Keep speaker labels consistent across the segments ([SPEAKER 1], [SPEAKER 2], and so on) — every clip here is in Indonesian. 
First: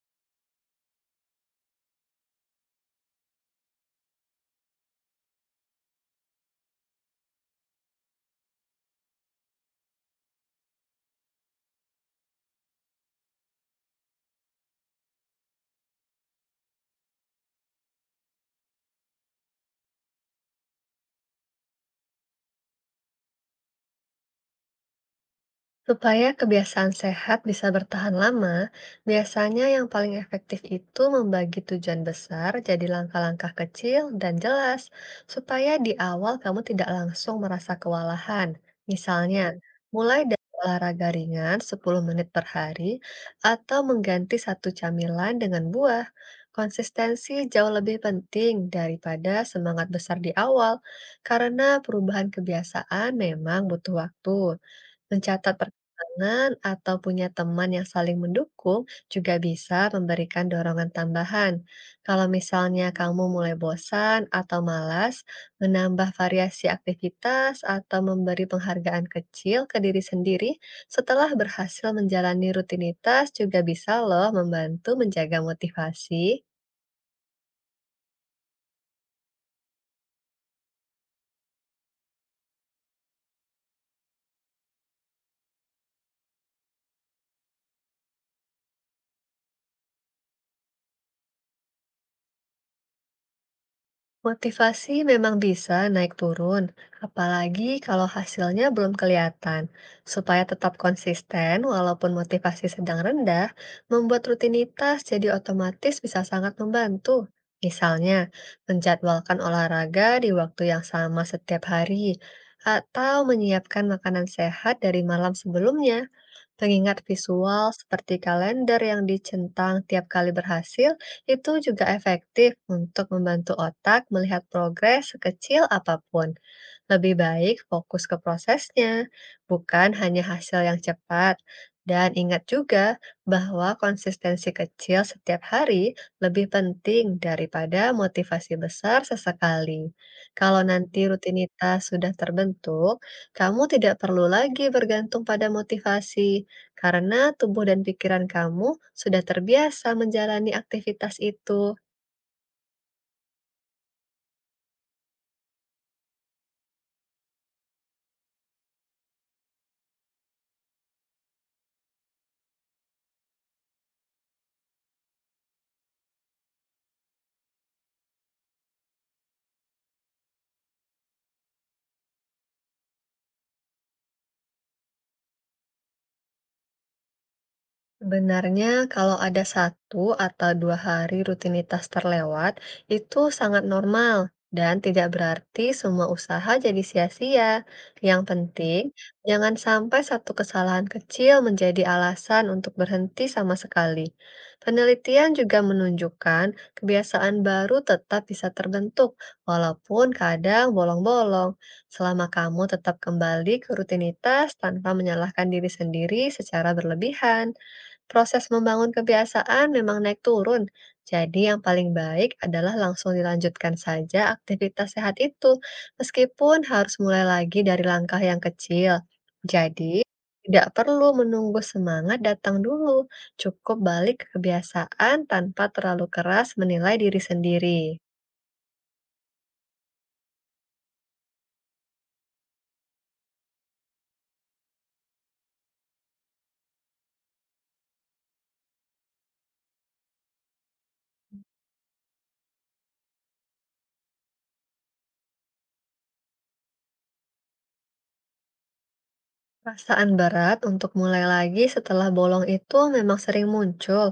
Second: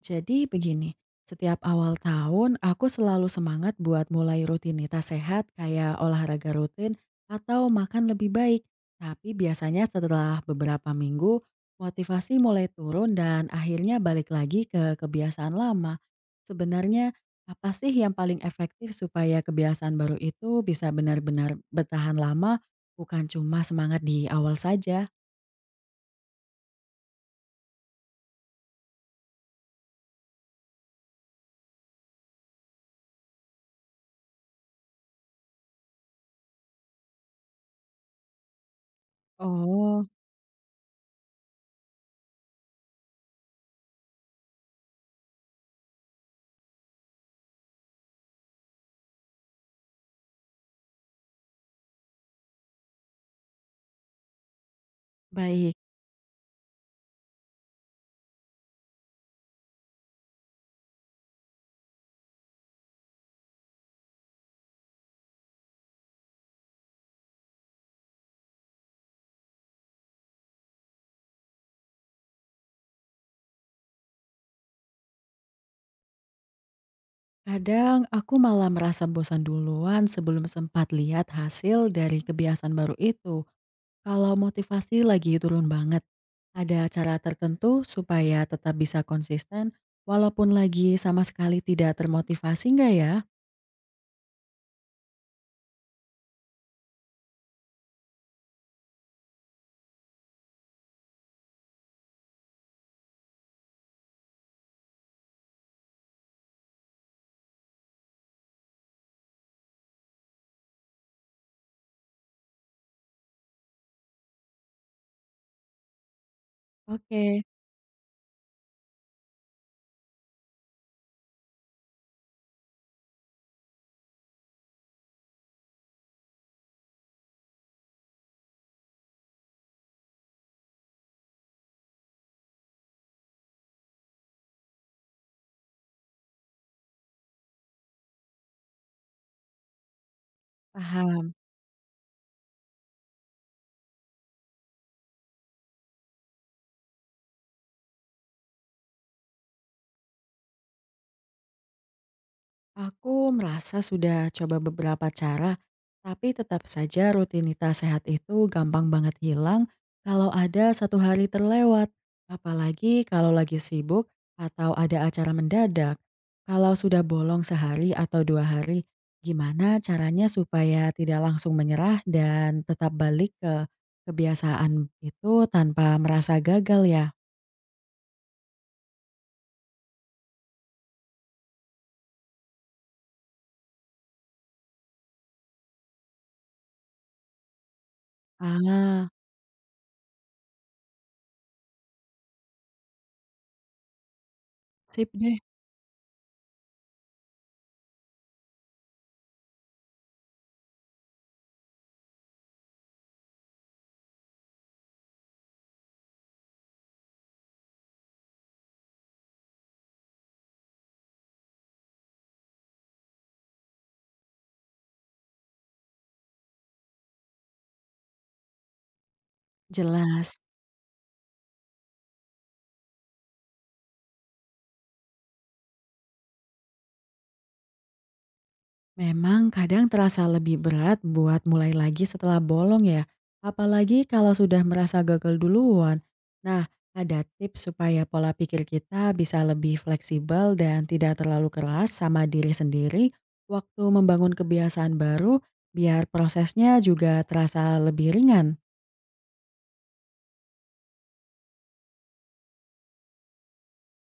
[SPEAKER 1] Jadi begini, setiap awal tahun aku selalu semangat buat mulai rutinitas sehat kayak olahraga rutin atau makan lebih baik. Tapi biasanya setelah beberapa minggu, motivasi mulai turun dan akhirnya balik lagi ke kebiasaan lama. Sebenarnya apa sih yang paling efektif supaya kebiasaan baru itu bisa benar-benar bertahan lama, bukan cuma semangat di awal saja?
[SPEAKER 2] Supaya kebiasaan sehat bisa bertahan lama, biasanya yang paling efektif itu membagi tujuan besar jadi langkah-langkah kecil dan jelas, supaya di awal kamu tidak langsung merasa kewalahan. Misalnya,
[SPEAKER 1] Oh,
[SPEAKER 2] mulai dari olahraga ringan 10 menit per hari atau mengganti satu camilan dengan buah. Konsistensi jauh lebih penting daripada semangat besar di awal, karena perubahan kebiasaan memang butuh waktu. Mencatat
[SPEAKER 1] baik.
[SPEAKER 2] perkembangan atau punya teman yang saling mendukung juga bisa memberikan dorongan tambahan. Kalau misalnya kamu mulai bosan atau malas, menambah variasi aktivitas atau memberi penghargaan kecil ke diri sendiri setelah berhasil menjalani rutinitas juga bisa loh membantu menjaga motivasi.
[SPEAKER 1] Kadang aku malah merasa bosan duluan sebelum sempat lihat hasil dari kebiasaan baru itu. Kalau motivasi lagi turun banget, ada cara tertentu supaya tetap bisa konsisten walaupun lagi sama sekali tidak termotivasi nggak ya?
[SPEAKER 2] Motivasi memang bisa naik turun, apalagi kalau hasilnya belum kelihatan. Supaya tetap konsisten, walaupun motivasi sedang rendah, membuat rutinitas jadi otomatis bisa sangat membantu. Misalnya, menjadwalkan olahraga di waktu yang sama setiap hari, atau menyiapkan makanan sehat dari malam sebelumnya. Pengingat
[SPEAKER 1] Oke,
[SPEAKER 2] visual seperti kalender yang dicentang tiap kali berhasil itu juga efektif untuk membantu otak melihat progres sekecil apapun. Lebih baik fokus ke prosesnya, bukan hanya hasil yang cepat. Dan ingat juga bahwa konsistensi kecil setiap hari lebih penting daripada motivasi besar sesekali. Kalau nanti
[SPEAKER 1] paham.
[SPEAKER 2] rutinitas sudah terbentuk, kamu tidak perlu lagi bergantung pada motivasi, karena tubuh dan pikiran kamu sudah terbiasa menjalani aktivitas itu.
[SPEAKER 1] Aku merasa sudah coba beberapa cara, tapi tetap saja rutinitas sehat itu gampang banget hilang kalau ada satu hari terlewat. Apalagi kalau lagi sibuk atau ada acara mendadak. Kalau sudah bolong sehari atau 2 hari, gimana caranya supaya tidak langsung menyerah dan tetap balik ke kebiasaan itu tanpa merasa gagal ya?
[SPEAKER 2] Sebenarnya kalau ada satu atau dua hari rutinitas terlewat, itu sangat normal dan tidak berarti semua usaha jadi sia-sia. Yang penting,
[SPEAKER 1] Ah,
[SPEAKER 2] jangan sampai satu kesalahan kecil menjadi alasan untuk berhenti sama sekali.
[SPEAKER 1] sip
[SPEAKER 2] Penelitian
[SPEAKER 1] deh,
[SPEAKER 2] juga menunjukkan kebiasaan baru tetap bisa terbentuk, walaupun kadang bolong-bolong, selama kamu tetap kembali ke rutinitas tanpa menyalahkan diri sendiri secara berlebihan. Proses membangun kebiasaan memang naik turun. Jadi yang paling baik adalah langsung dilanjutkan saja aktivitas sehat itu, meskipun harus mulai lagi dari langkah yang kecil. Jadi
[SPEAKER 1] jelas.
[SPEAKER 2] tidak perlu menunggu semangat datang dulu, cukup balik ke kebiasaan tanpa terlalu keras menilai diri sendiri.
[SPEAKER 1] Memang kadang terasa lebih berat buat mulai lagi setelah bolong ya, apalagi kalau sudah merasa gagal duluan. Nah, ada tips supaya pola pikir kita bisa lebih fleksibel dan tidak terlalu keras sama diri sendiri waktu membangun kebiasaan baru biar prosesnya juga terasa lebih ringan.
[SPEAKER 2] Perasaan berat untuk mulai lagi setelah bolong itu memang sering muncul,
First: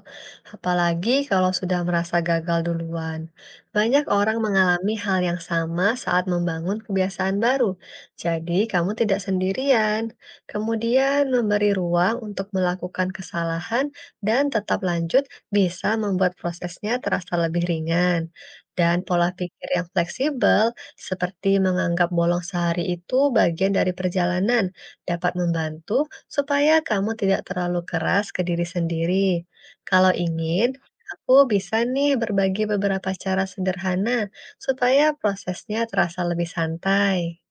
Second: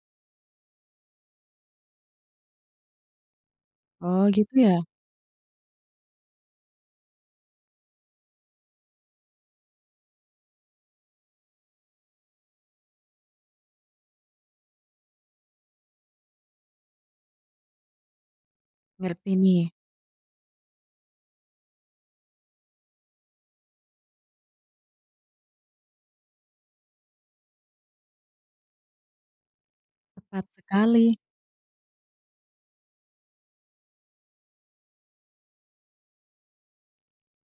[SPEAKER 2] apalagi kalau sudah merasa gagal duluan. Banyak
[SPEAKER 1] Oh,
[SPEAKER 2] orang
[SPEAKER 1] gitu ya,
[SPEAKER 2] mengalami hal yang sama saat membangun kebiasaan baru, jadi kamu tidak sendirian. Kemudian, memberi ruang untuk melakukan kesalahan dan tetap lanjut bisa membuat prosesnya terasa lebih ringan. Dan pola
[SPEAKER 1] ngerti nih,
[SPEAKER 2] pikir yang fleksibel, seperti menganggap bolong sehari itu bagian dari perjalanan dapat membantu supaya kamu tidak terlalu keras ke diri sendiri. Kalau
[SPEAKER 1] tepat
[SPEAKER 2] ingin,
[SPEAKER 1] sekali.
[SPEAKER 2] aku bisa nih berbagi beberapa cara sederhana supaya prosesnya terasa lebih santai.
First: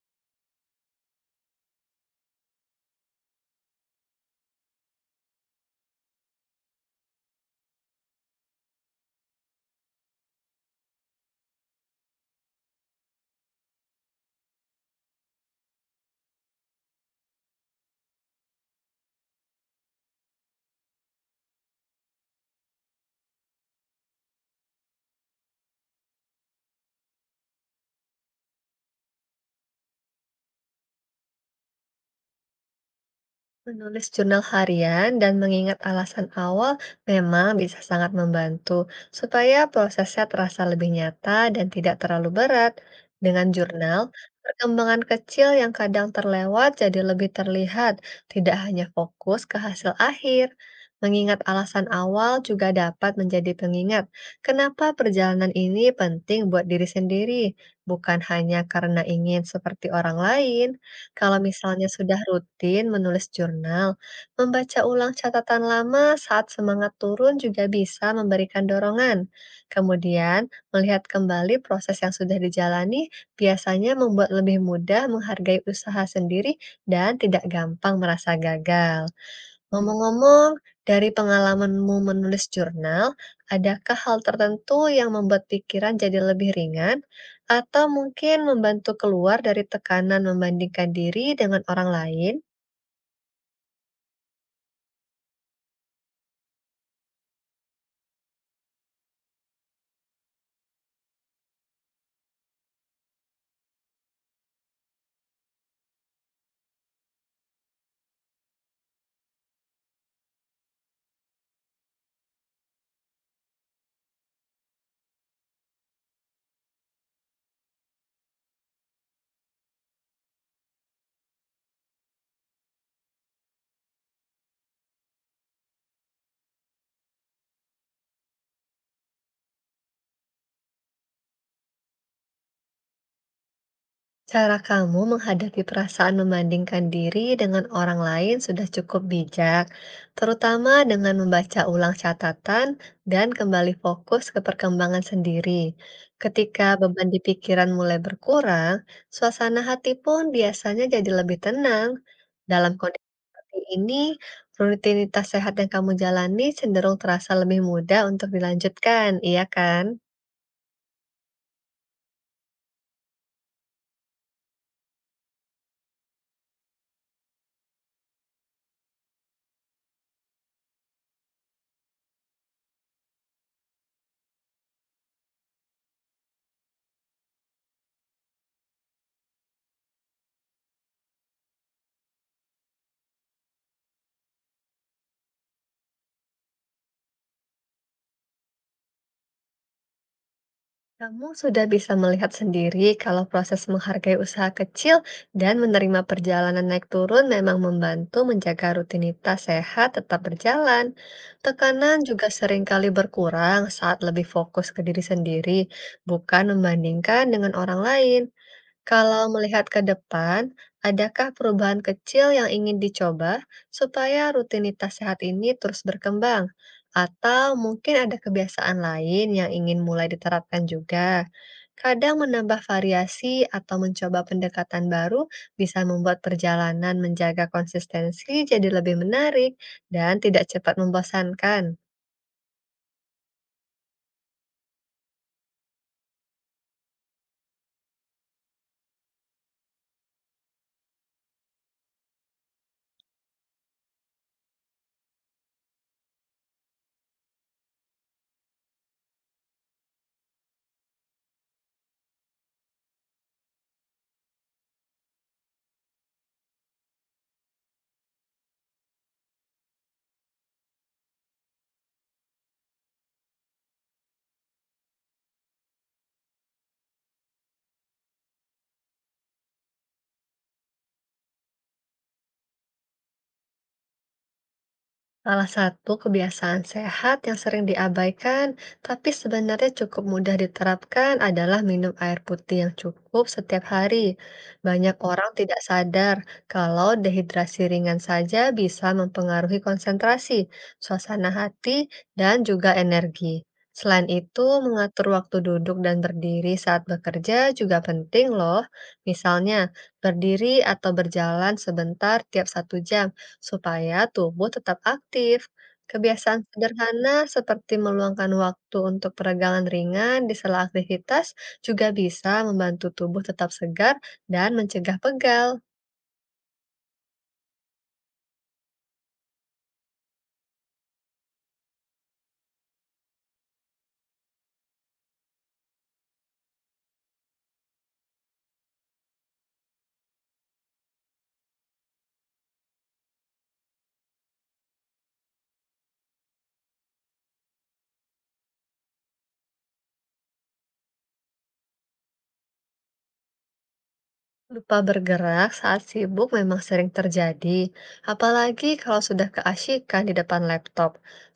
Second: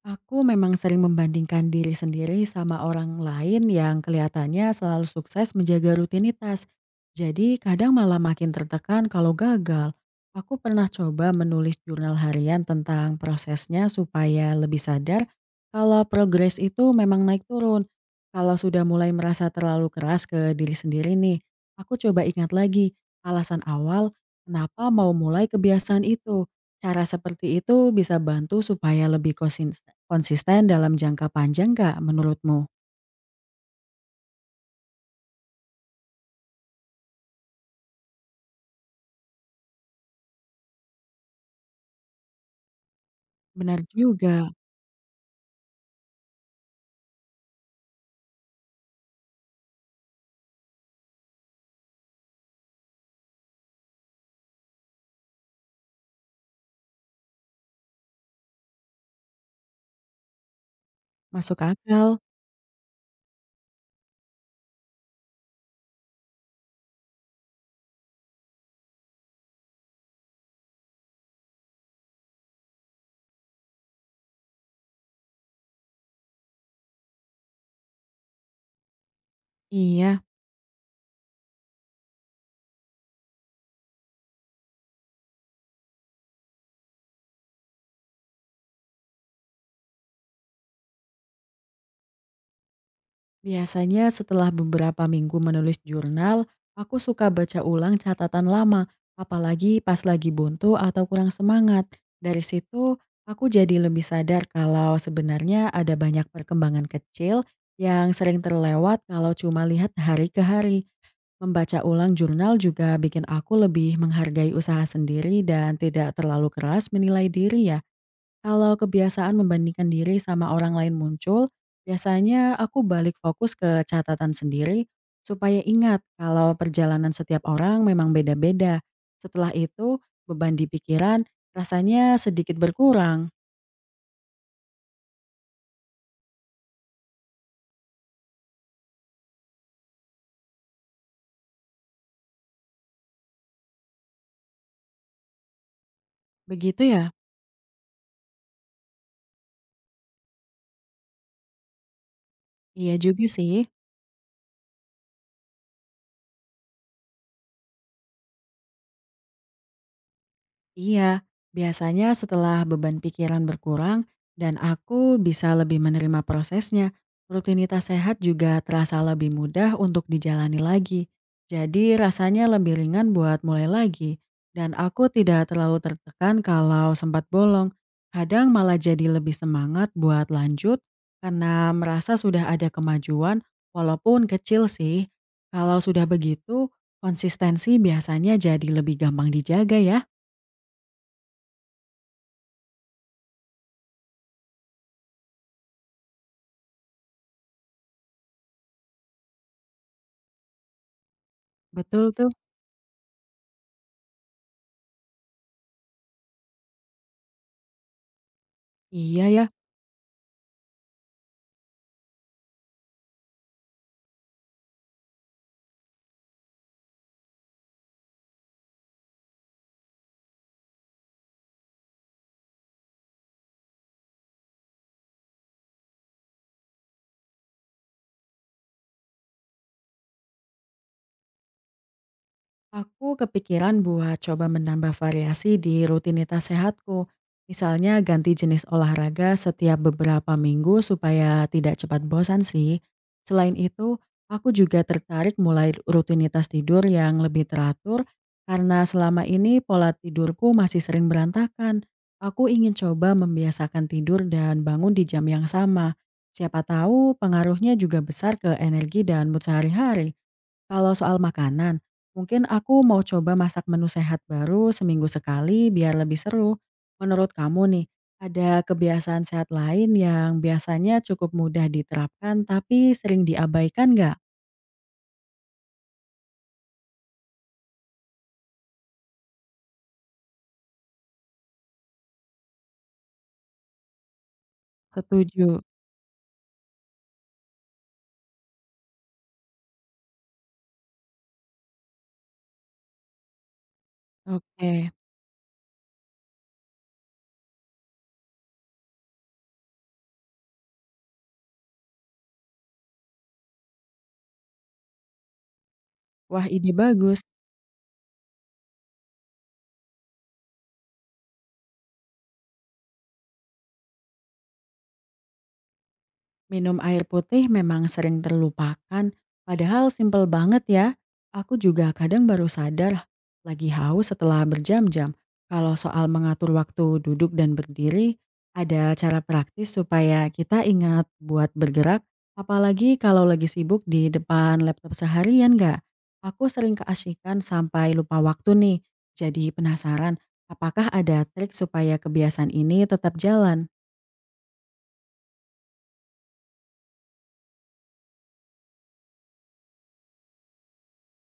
[SPEAKER 1] Aku memang sering membandingkan diri sendiri sama orang lain yang kelihatannya selalu sukses menjaga rutinitas. Jadi kadang malah makin tertekan kalau gagal. Aku pernah coba menulis jurnal harian tentang prosesnya supaya lebih sadar kalau progres itu memang naik turun. Kalau sudah mulai merasa terlalu keras ke diri sendiri nih, aku coba ingat lagi alasan awal kenapa mau mulai kebiasaan itu. Cara seperti itu bisa bantu supaya lebih konsisten dalam jangka panjang nggak menurutmu?
[SPEAKER 2] Menulis jurnal harian dan mengingat alasan awal memang bisa sangat membantu supaya prosesnya terasa lebih nyata dan tidak terlalu berat. Dengan
[SPEAKER 1] Benar
[SPEAKER 2] jurnal,
[SPEAKER 1] juga,
[SPEAKER 2] perkembangan kecil yang kadang terlewat jadi lebih terlihat, tidak hanya fokus ke hasil akhir. Mengingat alasan awal juga dapat menjadi pengingat kenapa perjalanan ini penting buat diri sendiri, bukan hanya karena ingin seperti orang lain. Kalau
[SPEAKER 1] masuk
[SPEAKER 2] misalnya sudah
[SPEAKER 1] akal.
[SPEAKER 2] rutin menulis jurnal, membaca ulang catatan lama saat semangat turun juga bisa memberikan dorongan. Kemudian, melihat kembali proses yang sudah dijalani biasanya membuat lebih mudah menghargai usaha sendiri dan tidak gampang merasa gagal.
[SPEAKER 1] Iya,
[SPEAKER 2] Ngomong-ngomong, dari pengalamanmu menulis jurnal, adakah hal tertentu yang membuat pikiran jadi lebih ringan, atau mungkin membantu keluar dari tekanan membandingkan diri dengan orang lain?
[SPEAKER 1] biasanya setelah beberapa minggu menulis jurnal, aku suka baca ulang catatan lama, apalagi pas lagi buntu atau kurang semangat. Dari situ, aku jadi lebih sadar kalau sebenarnya ada banyak perkembangan kecil yang sering terlewat kalau cuma lihat hari ke hari. Membaca ulang jurnal juga bikin aku lebih menghargai usaha sendiri dan tidak terlalu keras menilai diri ya. Kalau kebiasaan membandingkan diri sama orang lain muncul, biasanya aku balik fokus ke catatan sendiri supaya ingat kalau perjalanan setiap orang memang beda-beda. Setelah itu, beban di pikiran rasanya sedikit berkurang.
[SPEAKER 2] Cara kamu menghadapi perasaan membandingkan diri dengan orang lain sudah cukup bijak, terutama dengan membaca ulang catatan dan kembali fokus ke perkembangan sendiri. Ketika
[SPEAKER 1] Begitu
[SPEAKER 2] beban
[SPEAKER 1] ya?
[SPEAKER 2] di pikiran mulai berkurang, suasana hati pun biasanya jadi lebih tenang. Dalam
[SPEAKER 1] Iya
[SPEAKER 2] kondisi
[SPEAKER 1] juga
[SPEAKER 2] seperti
[SPEAKER 1] sih.
[SPEAKER 2] ini, rutinitas sehat yang kamu jalani cenderung terasa lebih mudah untuk dilanjutkan, iya kan?
[SPEAKER 1] Iya, biasanya setelah beban pikiran berkurang dan aku bisa lebih menerima prosesnya, rutinitas sehat juga terasa lebih mudah untuk dijalani lagi. Jadi rasanya lebih ringan buat mulai lagi, dan aku tidak terlalu tertekan kalau sempat bolong. Kadang malah jadi lebih semangat buat lanjut karena merasa sudah ada kemajuan, walaupun kecil sih. Kalau sudah begitu, konsistensi biasanya jadi lebih gampang dijaga ya.
[SPEAKER 2] Kamu sudah bisa melihat sendiri kalau proses menghargai usaha kecil dan menerima perjalanan naik turun memang membantu menjaga rutinitas sehat tetap berjalan. Tekanan
[SPEAKER 1] Betul
[SPEAKER 2] juga
[SPEAKER 1] tuh.
[SPEAKER 2] seringkali berkurang saat lebih fokus ke diri sendiri, bukan membandingkan dengan orang lain. Kalau
[SPEAKER 1] Iya ya,
[SPEAKER 2] melihat ke depan, adakah perubahan kecil yang ingin dicoba supaya rutinitas sehat ini terus berkembang? Atau mungkin ada kebiasaan lain yang ingin mulai diterapkan juga? Kadang menambah variasi atau mencoba pendekatan baru bisa membuat perjalanan menjaga konsistensi jadi lebih menarik dan tidak cepat membosankan.
[SPEAKER 1] aku kepikiran buat coba menambah variasi di rutinitas sehatku. Misalnya ganti jenis olahraga setiap beberapa minggu supaya tidak cepat bosan sih. Selain itu, aku juga tertarik mulai rutinitas tidur yang lebih teratur karena selama ini pola tidurku masih sering berantakan. Aku ingin coba membiasakan tidur dan bangun di jam yang sama. Siapa tahu pengaruhnya juga besar ke energi dan mood sehari-hari. Kalau soal makanan, mungkin aku mau coba masak menu sehat baru seminggu sekali biar lebih seru. Menurut kamu nih, ada kebiasaan sehat lain yang biasanya cukup mudah diterapkan tapi sering diabaikan nggak?
[SPEAKER 2] Salah satu kebiasaan sehat yang sering diabaikan, tapi sebenarnya cukup mudah diterapkan adalah minum air putih yang cukup setiap hari. Banyak orang tidak
[SPEAKER 1] Setuju.
[SPEAKER 2] sadar kalau dehidrasi ringan saja bisa mempengaruhi konsentrasi, suasana hati, dan juga energi. Selain itu,
[SPEAKER 1] Oke,
[SPEAKER 2] mengatur waktu duduk dan berdiri saat bekerja juga penting loh. Misalnya, berdiri atau berjalan sebentar tiap satu jam supaya tubuh tetap aktif. Kebiasaan
[SPEAKER 1] wah, ide bagus.
[SPEAKER 2] sederhana seperti meluangkan waktu untuk peregangan ringan di sela aktivitas juga bisa membantu tubuh tetap segar dan mencegah pegal.
[SPEAKER 1] Minum air putih memang sering terlupakan, padahal simpel banget ya. Aku juga kadang baru sadar lagi haus setelah berjam-jam. Kalau soal mengatur waktu duduk dan berdiri, ada cara praktis supaya kita ingat buat bergerak, apalagi kalau lagi sibuk di depan laptop seharian nggak? Aku sering keasyikan sampai lupa waktu nih, jadi penasaran apakah ada trik supaya kebiasaan ini tetap jalan?
[SPEAKER 2] Lupa bergerak saat sibuk memang sering terjadi, apalagi kalau sudah keasyikan di depan laptop.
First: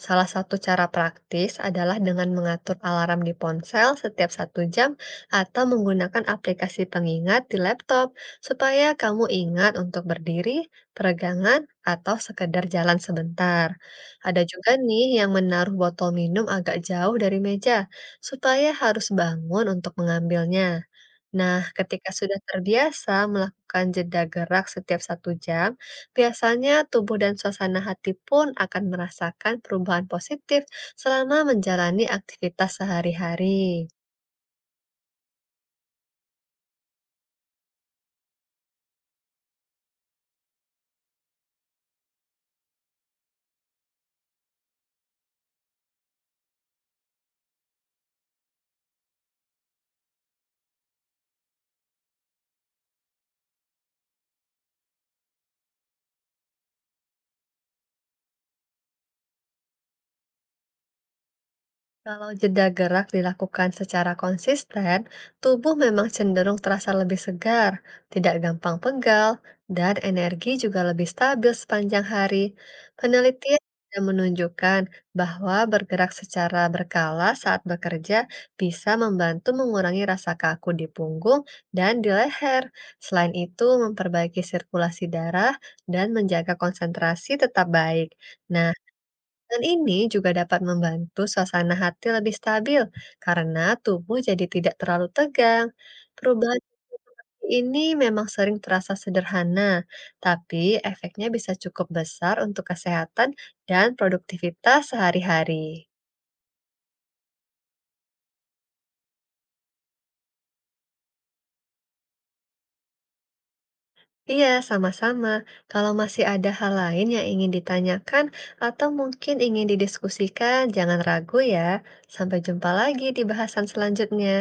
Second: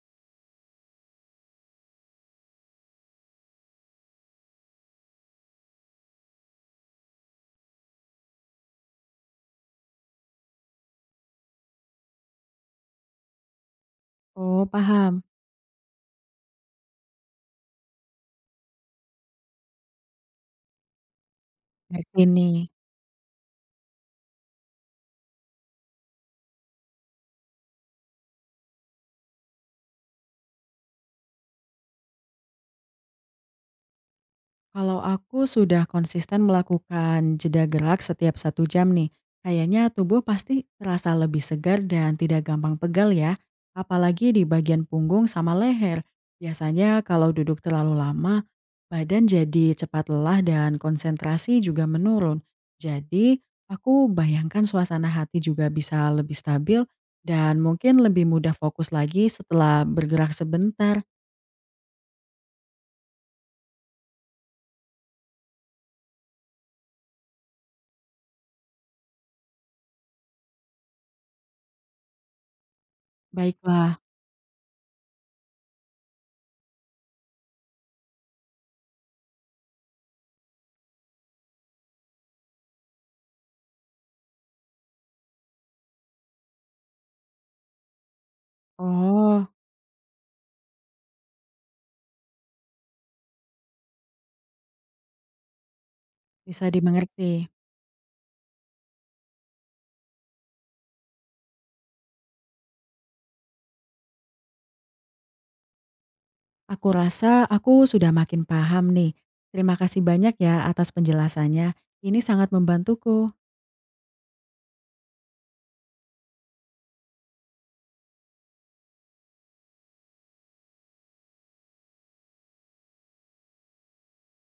[SPEAKER 2] Salah satu cara praktis adalah dengan mengatur alarm di ponsel setiap satu jam atau menggunakan aplikasi pengingat di laptop supaya kamu ingat untuk berdiri, peregangan, atau sekedar jalan sebentar. Ada
[SPEAKER 1] Oh
[SPEAKER 2] juga nih
[SPEAKER 1] paham,
[SPEAKER 2] yang menaruh botol minum agak jauh dari meja supaya harus bangun untuk mengambilnya. Nah, ketika
[SPEAKER 1] ngerti
[SPEAKER 2] sudah
[SPEAKER 1] nih.
[SPEAKER 2] terbiasa melakukan jeda gerak setiap satu jam, biasanya tubuh dan suasana hati pun akan merasakan perubahan positif selama menjalani aktivitas sehari-hari.
[SPEAKER 1] Kalau aku sudah konsisten melakukan jeda gerak setiap satu jam nih, kayaknya tubuh pasti terasa lebih segar dan tidak gampang pegal ya, apalagi di bagian punggung sama leher. Biasanya kalau duduk terlalu lama, badan jadi cepat lelah dan konsentrasi juga menurun. Jadi, aku bayangkan suasana hati juga bisa lebih stabil dan mungkin lebih mudah fokus lagi setelah bergerak sebentar.
[SPEAKER 2] Kalau jeda gerak dilakukan secara konsisten, tubuh memang cenderung terasa lebih segar, tidak gampang pegal, dan energi juga lebih stabil sepanjang hari. Penelitian
[SPEAKER 1] Baiklah.
[SPEAKER 2] sudah menunjukkan bahwa bergerak secara berkala saat bekerja bisa membantu mengurangi rasa kaku di punggung dan di leher. Selain itu, memperbaiki sirkulasi darah dan menjaga konsentrasi tetap baik. Nah,
[SPEAKER 1] Oh,
[SPEAKER 2] dan ini juga dapat membantu suasana hati lebih stabil karena tubuh jadi tidak terlalu tegang. Perubahan
[SPEAKER 1] bisa dimengerti.
[SPEAKER 2] ini memang sering terasa sederhana, tapi efeknya bisa cukup besar untuk kesehatan dan produktivitas sehari-hari.
[SPEAKER 1] Aku rasa aku sudah makin paham nih. Terima kasih banyak ya atas penjelasannya. Ini sangat membantuku.
[SPEAKER 2] Iya, sama-sama. Kalau masih ada hal lain yang ingin ditanyakan atau mungkin ingin didiskusikan, jangan ragu ya. Sampai jumpa lagi di bahasan selanjutnya.